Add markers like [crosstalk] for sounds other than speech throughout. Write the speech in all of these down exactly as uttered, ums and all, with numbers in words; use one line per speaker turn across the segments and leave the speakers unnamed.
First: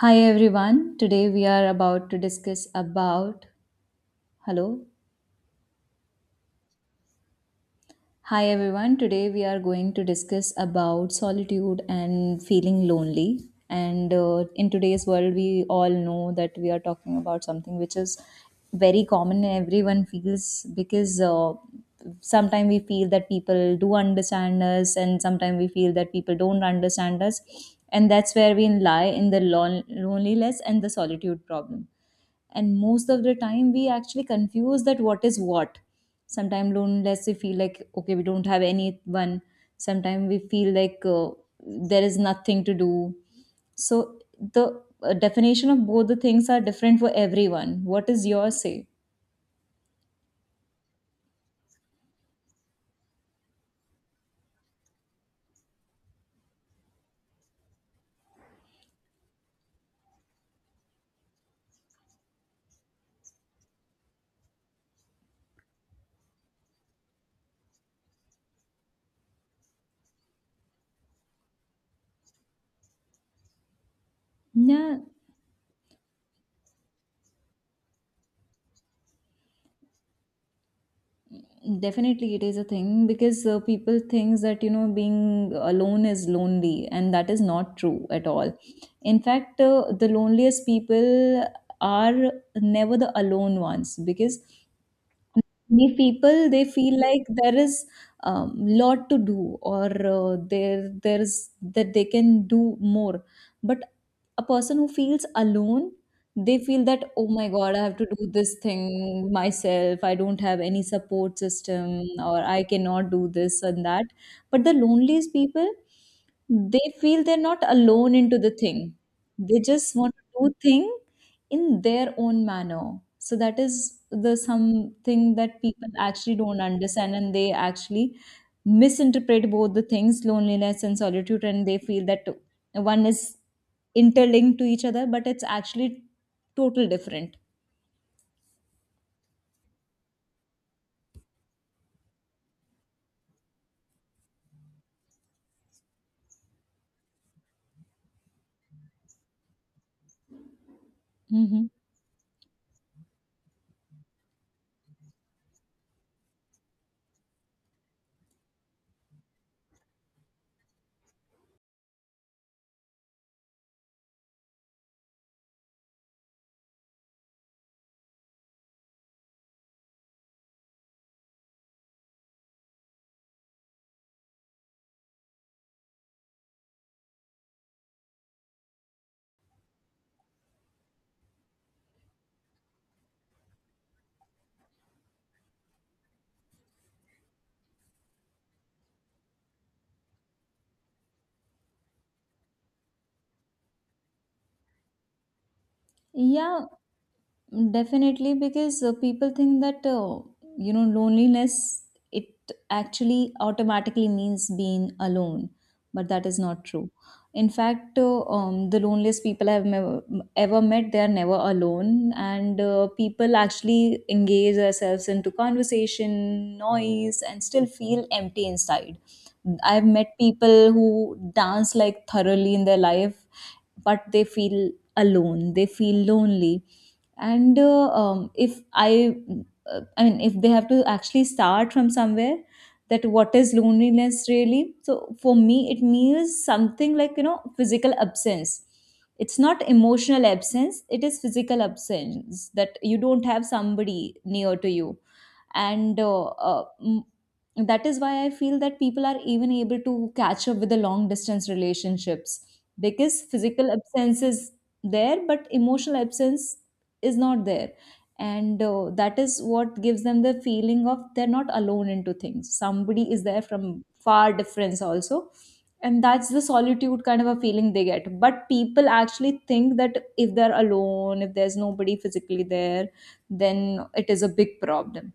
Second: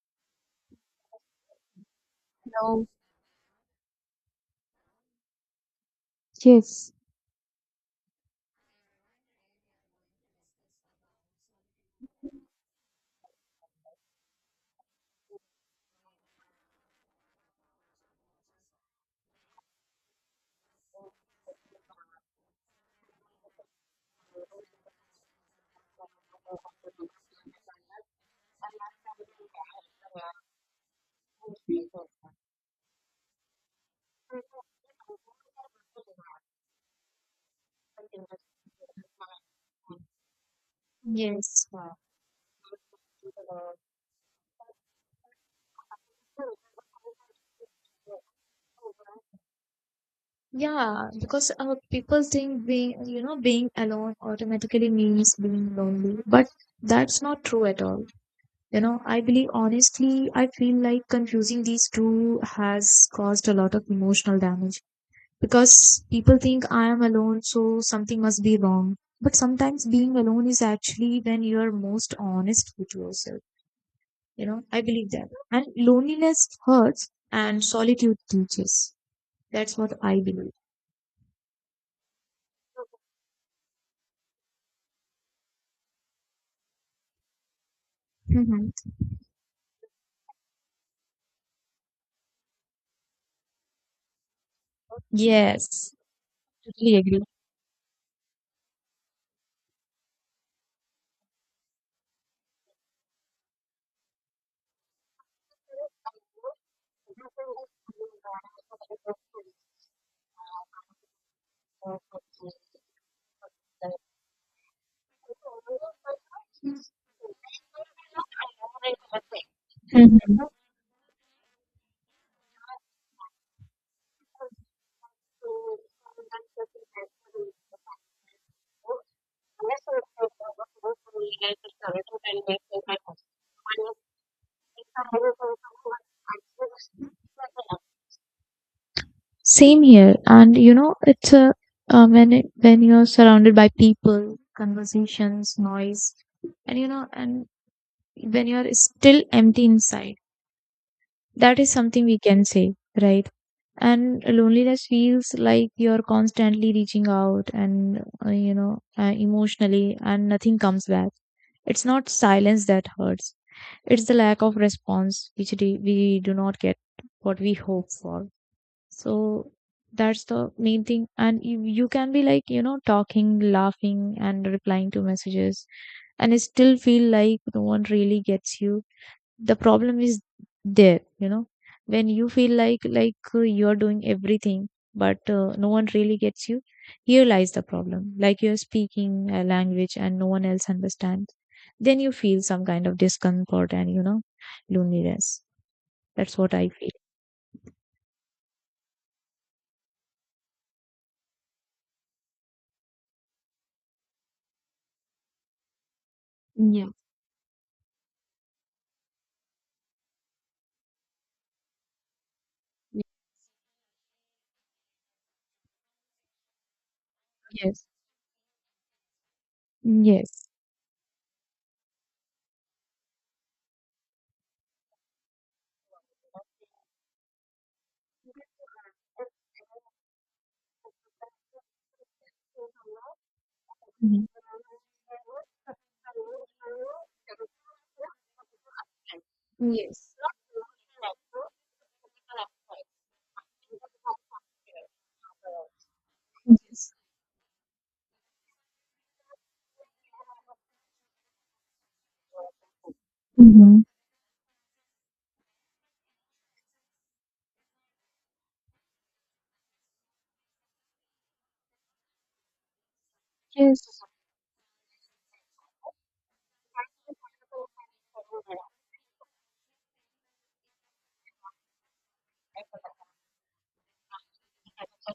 Hi everyone. Today we are about to discuss
No.
about Hello.
Yes.
Hi everyone. Today we are going to discuss about solitude and feeling lonely. And uh, in today's world we all know that we are talking about something which is very common and everyone feels because uh, sometimes we feel that people do understand us and sometimes we feel that people don't understand us, and that's where we lie in the lon- loneliness and the solitude problem. And most of the time we actually confuse that what is what. Sometimes loneliness, we feel like okay, we don't have anyone. Sometimes we feel like uh,
Yes.
there is nothing to do. So the uh, definition of both the things are different for everyone. What is your say?
Yeah, because uh, people think being, you know, being alone automatically means being lonely, but that's not true at all. You know, I believe honestly, I feel like confusing these two has caused a lot of emotional damage because people think I am alone, so something must be wrong. But sometimes being alone is actually when you're most honest with yourself. You know, I
Yeah.
believe that. And loneliness hurts and solitude teaches. That's what I believe.
Definitely, it is a thing because uh, people thinks that you know being alone is lonely, and that is not true at all.
Hmm.
In fact, uh, the loneliest people are never the alone ones, because many
Yes.
people, they feel like there is um, lot to do or uh, there there's that they can do more. But a person who feels alone, they feel that oh my god, I have to do this thing myself. I don't have any support system or I cannot do this and that. But the loneliest people, they feel they're not alone into the thing. They just want to
Mhm.
do thing in their own manner. So that is the something that people actually don't understand, and they actually misinterpret both the things, loneliness and solitude, and they feel that one is interlinked to each other, but it's actually total different.
Same here. And you know, it's a, uh, when it, when you're surrounded by people, conversations, noise, and you know, and when you're still empty inside, that
Mhm.
is something we can say, right? And loneliness feels like you're constantly reaching out and, uh, you know, uh, emotionally, and nothing comes back. It's not silence that hurts. It's the lack of response which do- we do not get what we hope for. So that's the main thing. And you, you can be like, you know, talking, laughing, and replying to messages, and it still feel like no one really gets you. The problem is there, you know, when you feel like like uh, you are doing everything, but uh, no one really gets you. Here lies the problem, like you're speaking a language and no one else understands. Then you feel some kind of discomfort and, you know, loneliness. That's what
Yeah.
I feel.
Definitely, because uh, people think that uh, you know loneliness, it actually automatically means being alone, but that is not
Yeah.
true. In fact, uh, um, the loneliest people I've mev- ever met, they are never alone, and uh, people actually engage themselves into conversation, noise, and still
Yes.
feel empty inside. I've met
Yes.
people who dance like thoroughly in their life, but they feel alone. They feel lonely. And uh, um, if I uh, I mean, if they have to actually start from somewhere, that what is loneliness
Mhm.
really. So for me it means something like, you know, physical absence. It's not
Yes.
emotional absence, it is physical absence, that you don't have somebody near to you. and uh, uh,
Yes.
mm, that is why I feel that people are even able to catch up with the long distance relationships, because physical
Hmm.
absence is there but emotional absence is not there. And uh, that is what gives them the feeling of they're not alone into things, somebody is there from
Yes.
far difference also, and that's the solitude kind of a feeling they get. But people actually think that if they're alone, if there's nobody physically there, then it is a big problem.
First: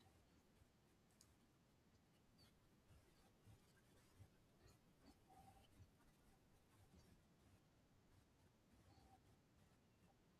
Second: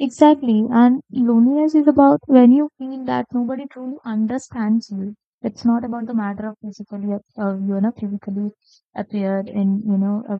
Exactly. And loneliness is about when you feel that nobody truly understands you. It's not about the matter of physically, ap- uh, you know, physically appear and, you know, uh,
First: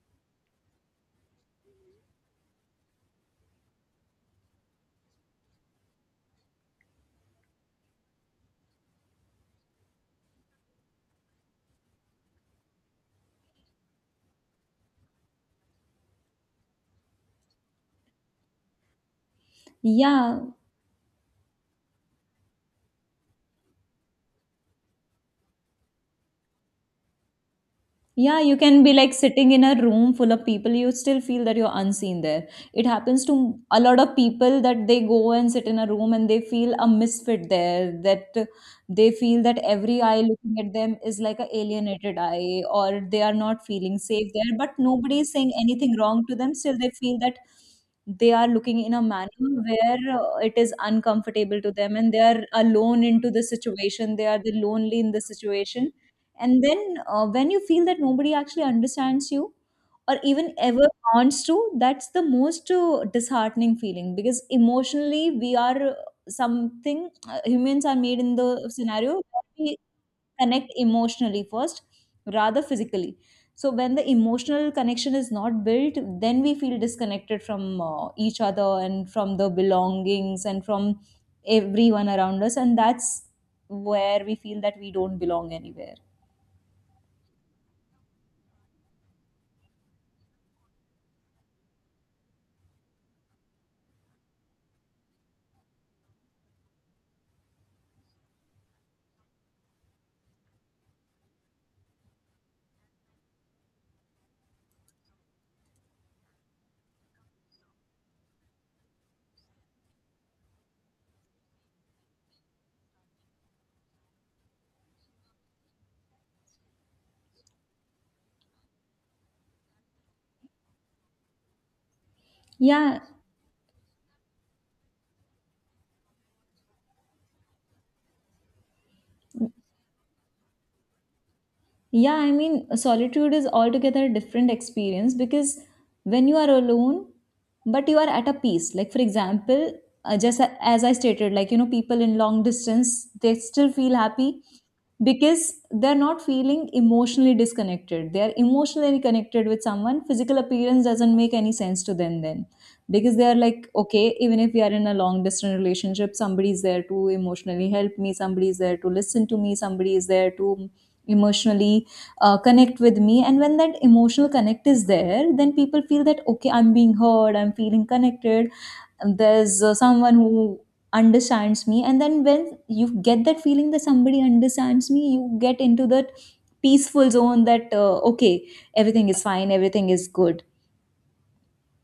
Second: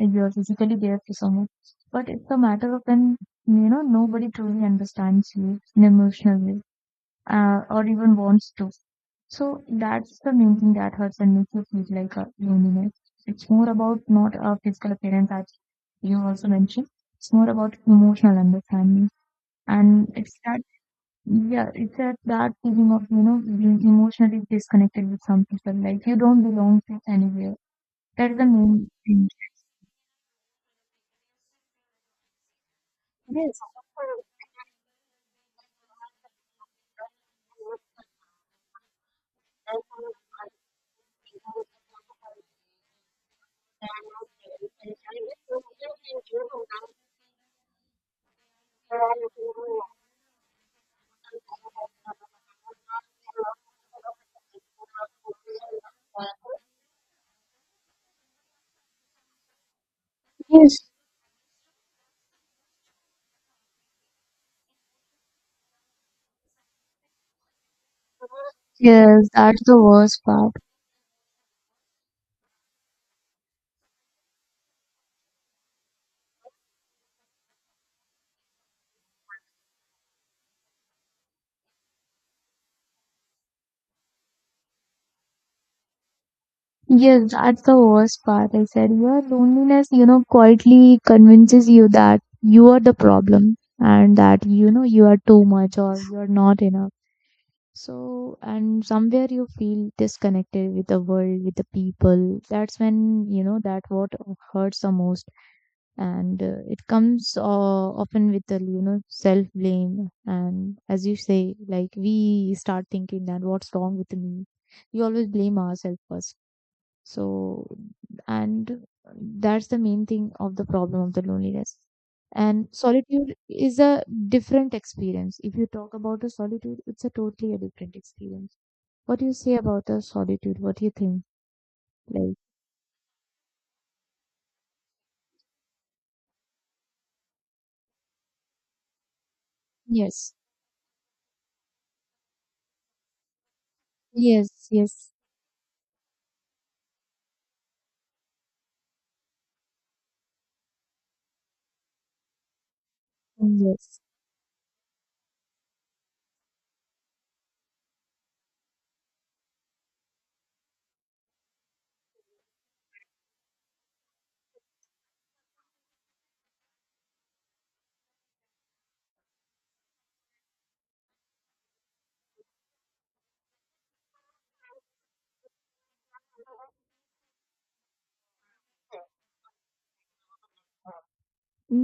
you're physically there for someone. But it's a matter of when, you know, nobody truly understands you in emotional way, uh, or even wants to. So that's the main thing that hurts and makes you feel like a loneliness. It's more about not a physical appearance that you also mentioned. It's more about emotional understanding. And it's
Yeah.
that, yeah, it's that, that feeling of, you know, being emotionally disconnected with some people, like you don't belong to anywhere. That's
Yeah,
the
you can
main
be like
thing.
sitting in a room full of people, you still feel that you're unseen there. It happens to
Yes.
a lot of people that they go and sit in a room and they feel a misfit there, that uh, they feel that every eye looking at them is like a alienated eye, or they are not feeling safe there, but nobody is saying anything wrong to them. Still, they feel that they are looking in a manner where uh, it is uncomfortable to them, and they are alone into the situation. They are the lonely in the situation. And then uh, when you feel that nobody actually understands you or even
Yes.
ever wants to, that's the most uh, disheartening feeling, because emotionally we are uh, something, uh, humans are made in the scenario
Yes,
where
that's
we
the worst part.
connect emotionally first rather physically. So when the emotional connection is not built, then we feel disconnected from uh, each other and from the belongings and from everyone around us. And that's where we feel that we don't belong anywhere.
Yes, that's the worst part. I said your loneliness, you know, quietly convinces you that you are the problem and that, you know, you are too much or you're not enough. So, and somewhere you feel disconnected with the world, with the people. That's when, you know, that what hurts the most. And uh, it comes uh, often with the, you know, self blame. And as you say, like we start thinking that what's wrong with me. We always blame ourselves first. So, and that's the main thing of the problem of the loneliness. And
Yeah.
solitude is a different experience. If you talk about a solitude, it's a totally a different experience. What do you say about the solitude? What do you think?
Yeah, I
Like,
mean, solitude is altogether a different experience because when you are alone, but you are at a peace. Like, for example, uh,
yes,
just a- as I stated, like, you know, people in long distance, they still feel happy
yes, yes,
because they're not feeling emotionally disconnected. They're emotionally connected with someone. Physical appearance doesn't make any sense to them then, because they're
and
like,
yes.
okay, even if we are in a long distance relationship, somebody's there to emotionally help me, somebody's there to listen to me, somebody is there to emotionally uh, connect with me. And when that emotional connect is there, then people feel that okay, I'm being heard, I'm feeling connected, and there's uh, someone who understands me. And then when you get that feeling that somebody understands me, you get into that peaceful zone, that uh, okay, everything is fine, everything is good.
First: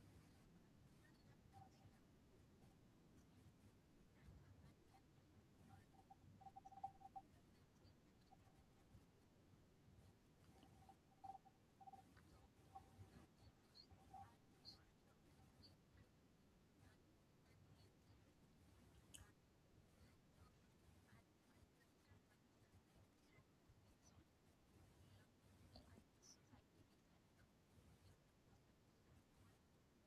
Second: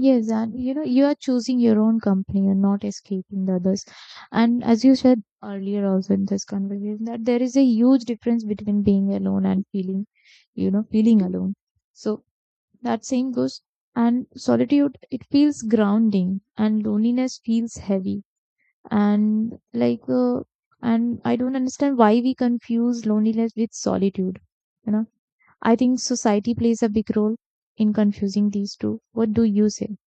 Yes, and you know, you are choosing your own company and not escaping the others. And as you said earlier, also in this conversation, that there is a huge difference between being alone and feeling, you know, feeling alone. So that same goes. And solitude, it feels grounding, and loneliness feels heavy. And like uh, and I don't understand why we confuse loneliness with solitude, you know. I think society plays a big role in confusing these two. What do you say?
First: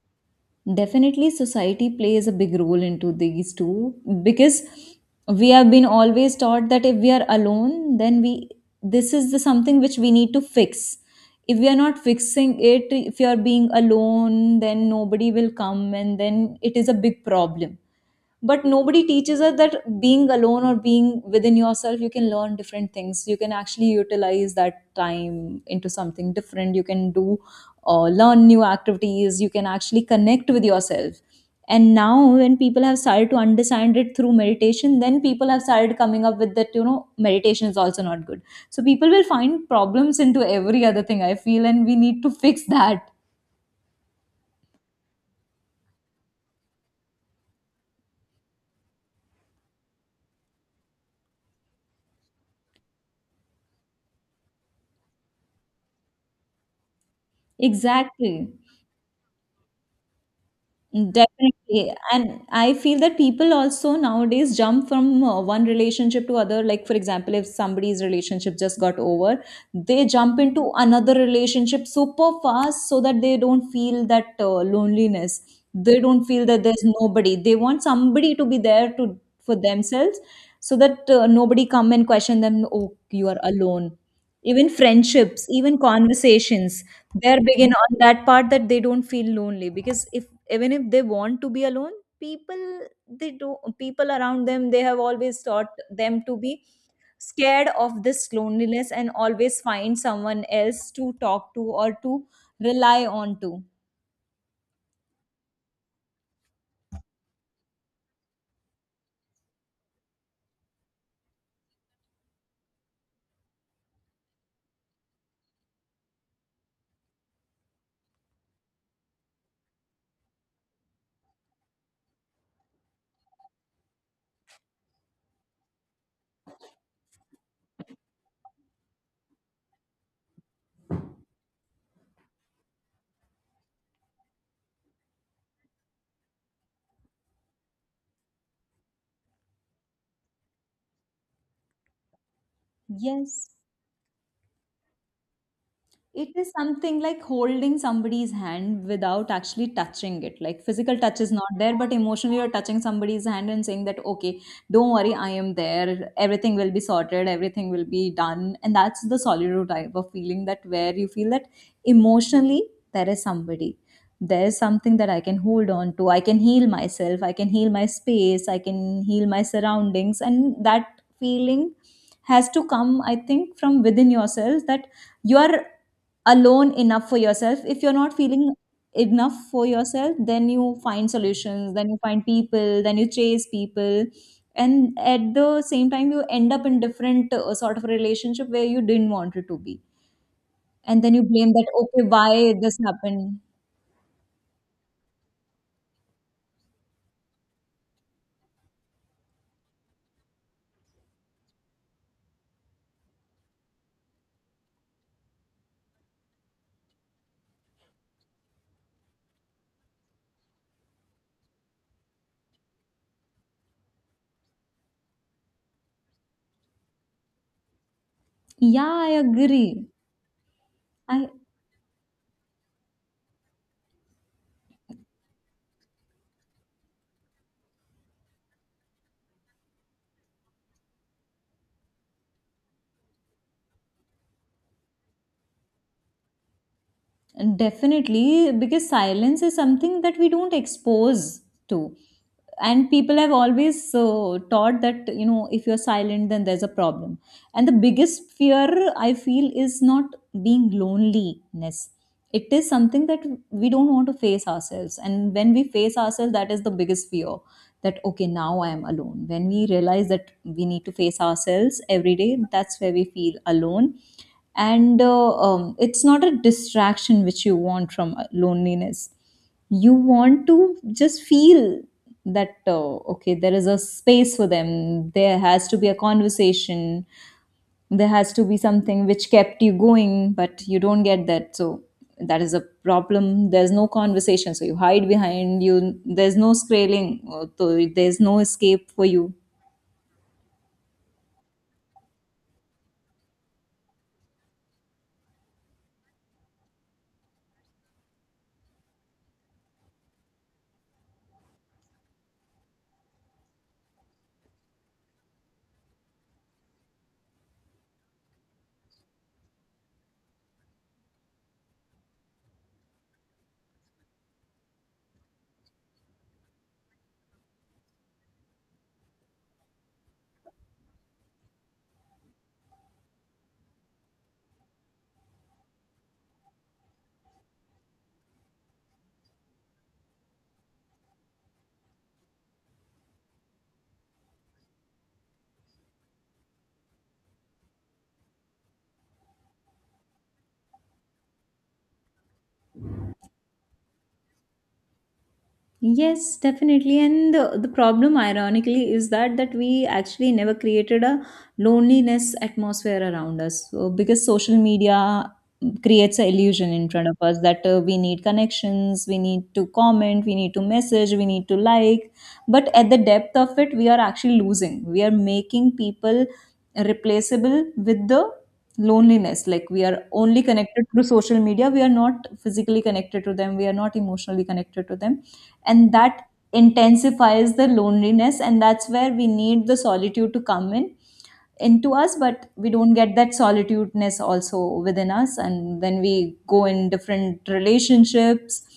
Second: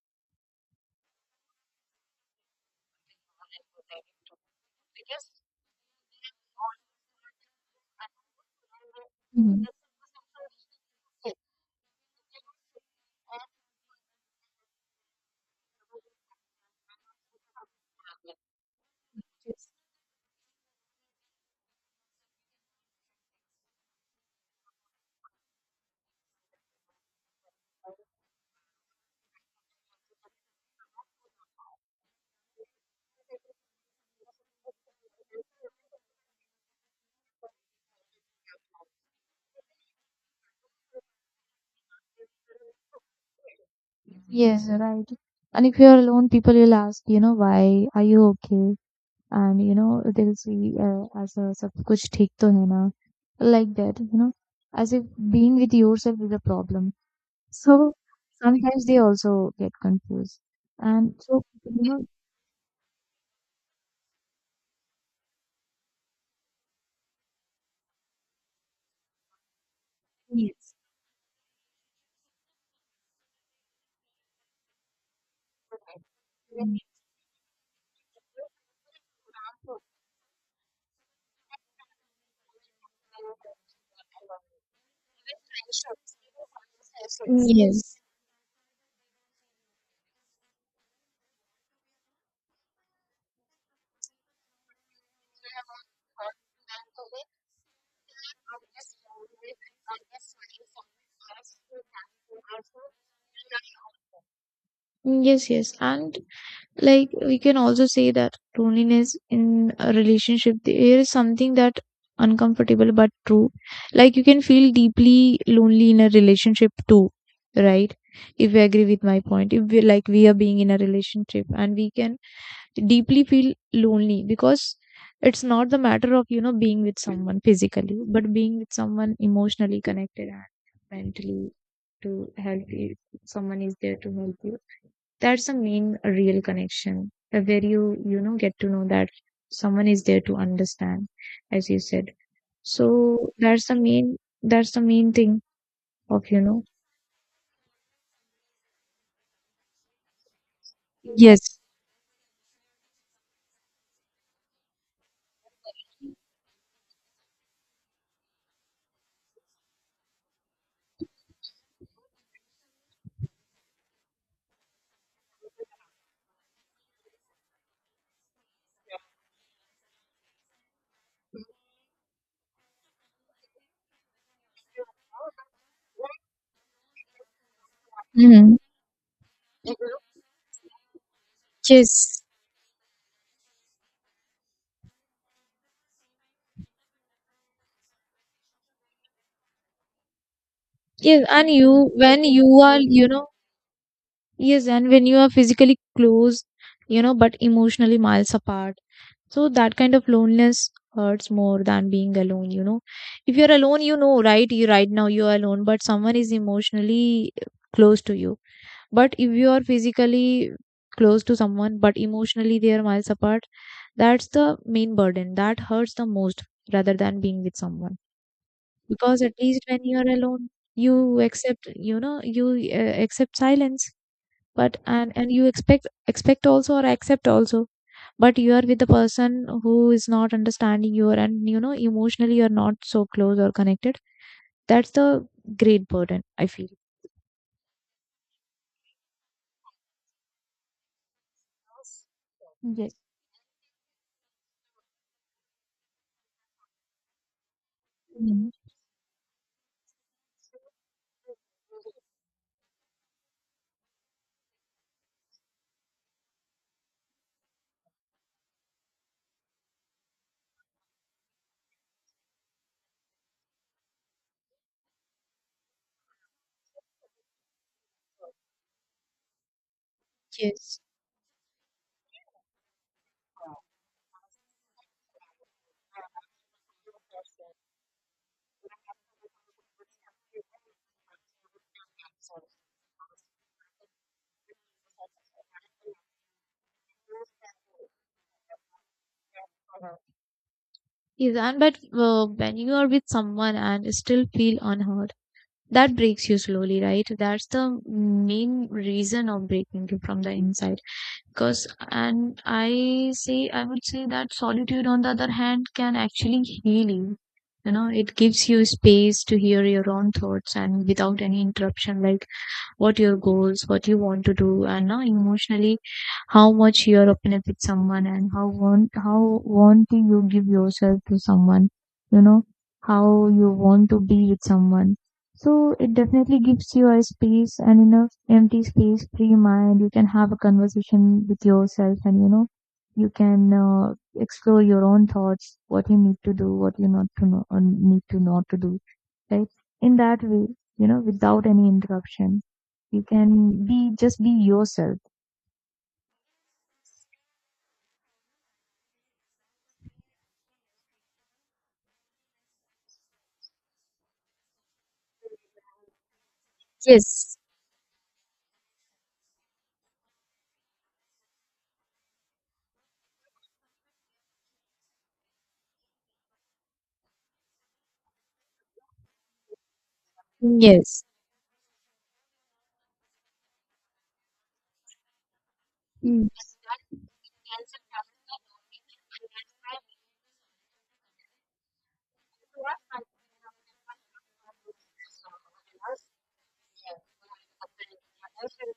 Definitely, society plays a big role into these two, because we have been always taught that if we are alone, then we, this is the
Mhm.
something which we need to fix. If we are not fixing it, if you are being alone, then nobody will come, and then it is a big problem. But nobody teaches us that being alone or being within yourself, you can learn different things, you can actually utilize that time into something different, you can do uh, learn new activities, you can actually connect with yourself. And now when people have started to understand it through meditation, then people have started coming up with that, you know, meditation is also not good. So people will find problems into every other thing, I feel, and we need to fix that.
Yes, right. And if you're alone, people will ask, you know, why are you okay? And you know, they'll see uh, as a sab kuch theek to hai na, like that, you know, as if being with yourself is a problem. So
Exactly.
sometimes they also get confused. And so, you
Definitely.
know,
And I feel that people also nowadays jump from uh, one relationship to other. Like, for example, if somebody's relationship just got over, they jump into
yes.
another relationship super fast so that they don't feel that uh, loneliness. They don't feel that
Mm.
there's nobody. They want somebody to be there to for themselves, so that uh, nobody come and question them, oh, you are alone. Even friendships, even conversations, they're big in on
Yes.
that part, that they don't feel lonely, because if, even if they want to be alone, people they do people around them, they have always taught them to be scared of this loneliness and always find someone else to talk to or to rely on to.
Mm, yes, yes. And like we can also say that loneliness in a relationship, there is something that uncomfortable but true. Like you can feel deeply lonely in a relationship too, right? If we agree with my point, if we like we are being in a relationship and we can deeply feel lonely because it's not the matter of, you know, being with someone physically but being with someone emotionally connected and mentally to help you, someone is there to help you. That's the main real connection, uh, where you you know get to know that someone is there to understand, as you said. So
Yes.
that's the main, that's the main thing of,
It
you
is
know,
something like holding somebody's hand without actually touching it. Like physical touch is not
yes,
there, but emotionally you're touching somebody's hand and saying that, okay, don't worry, I am there. Everything will be sorted. Everything will be done. And that's the solitude type of feeling that where you feel that emotionally there is somebody. There is something that I can hold on to. I can heal myself. I can heal my space. I can heal my surroundings. And that feeling has to come, I think, from within yourself, that you are alone enough for yourself. If you're not feeling
hmm,
enough for yourself, then you find solutions, then you
yes,
find people, then you chase people, and at the same time you end up in different uh, sort of relationship where you didn't want it to be, and then you
yes. And
blame that
you
okay,
when you
why this
are you know
happened.
yes, and when you are physically close, you know, but emotionally miles apart. So that kind of loneliness hurts more than being alone, you know. If you're alone, you know, right? You right now you are alone, but someone is emotionally close to you. But if you are physically close to someone, but emotionally they are miles apart, that's the main burden. That hurts the most rather than being with someone.
Yeah, I
Because at least
agree.
when you are alone, you
I
accept, you know, you uh, accept silence, but and and you expect expect also or accept also, but you are with the person who is not understanding you and you know emotionally you're not so close or connected. That's the great burden, I feel.
Definitely, because silence is something that we don't expose to. And
Yes.
people have always uh, taught that, you know, if you're silent, then there's a problem. And the biggest
Mm,
fear I feel is not being loneliness. It is something that we don't want to face ourselves. And when we face ourselves, that is the biggest fear, that okay, now I am alone. When we realize that we need to face ourselves every day, that's where we feel alone. And uh, um, it's not a distraction which you want from uh, loneliness. You want to
yes,
just feel that uh, okay, there is a space for them, there has to be a conversation, there has to be something which kept you going, but you don't get that. So that is a problem, there's no conversation, so you hide behind you, there's no scaling uh, so there's no escape for you.
yes. And but uh, when you are with someone and still feel unheard, that breaks you slowly, right? That's the main reason of breaking you from the inside. Because, and I say, I would say that solitude on the other hand can actually heal you, you know. It gives you space to hear your own thoughts and without any interruption, like what your goals, what you want to do, and now emotionally how much you're open up with someone and how want how want to you give yourself to someone, you know, how you want to be with someone. So it definitely gives you a space and enough empty space, free mind. You can have a conversation with yourself and you know, you can uh, explore your own thoughts, what you need to do, what you not to know, or need to not to do, right? In that way, you know, without any interruption, you can be just be yourself.
Yes, definitely. And the, the problem, ironically, is that that we actually never created a loneliness atmosphere around us. So, because social media creates an illusion in front of
Yes.
us that uh, we need connections, we need to comment, we need to message, we need to like. But at the depth of it, we are actually losing. We are making people replaceable with the loneliness. Like we are only connected through
Yes.
social media. We are not physically connected to them. We are not emotionally connected to them, and that
Mm.
intensifies the loneliness, and that's where we need the solitude to come in into us. But we don't get that solitudeness also within us, and then we go in different relationships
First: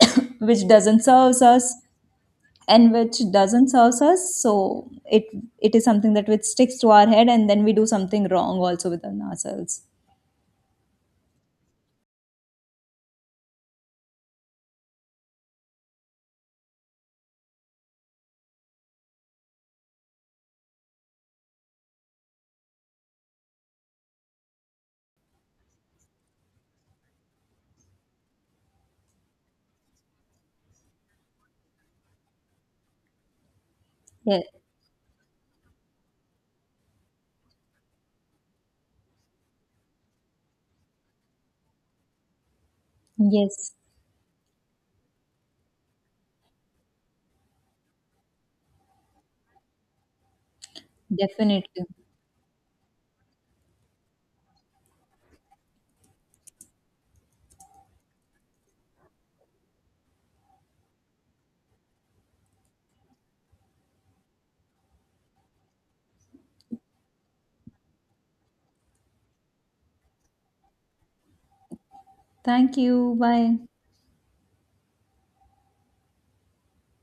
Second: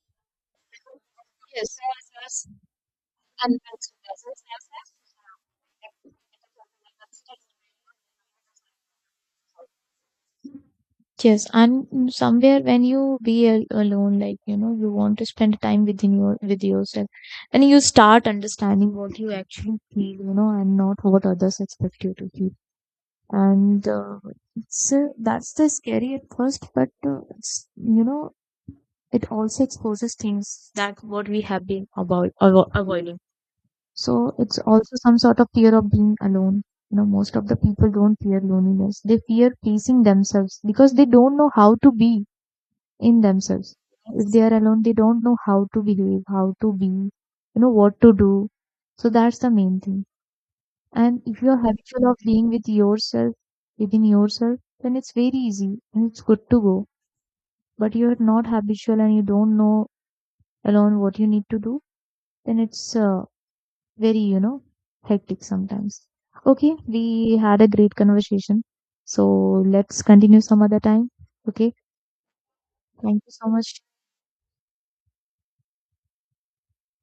[coughs] which doesn't serve us, and which doesn't serve us. So it it is something that which sticks to our head, and then we do something wrong also within ourselves.
Yes, and mm, somewhere when you be al alone, like you know, you want to spend time within your with yourself, and you start understanding what you actually feel, you know, and not what others expect you to feel. And uh, it's uh, that's the scary at first, but uh, it's you know, it also exposes things that what we have been avoid, avo- avoiding. So
Yeah.
it's also some sort of fear of being alone. You know, most of the people don't fear loneliness. They fear pleasing themselves because they don't know how to be in
Yes,
themselves. If they are alone, they don't know how to behave, how to be, you know, what to do. So that's the main thing. And if you're
definitely.
habitual of being with yourself, within yourself, then it's very easy and it's good to go. But you're not habitual and you don't know alone what you need to do, then it's uh, very you know hectic sometimes. Okay, we had a great conversation, so let's continue some other time. Okay,
Thank you,
thank you so
bye.
much.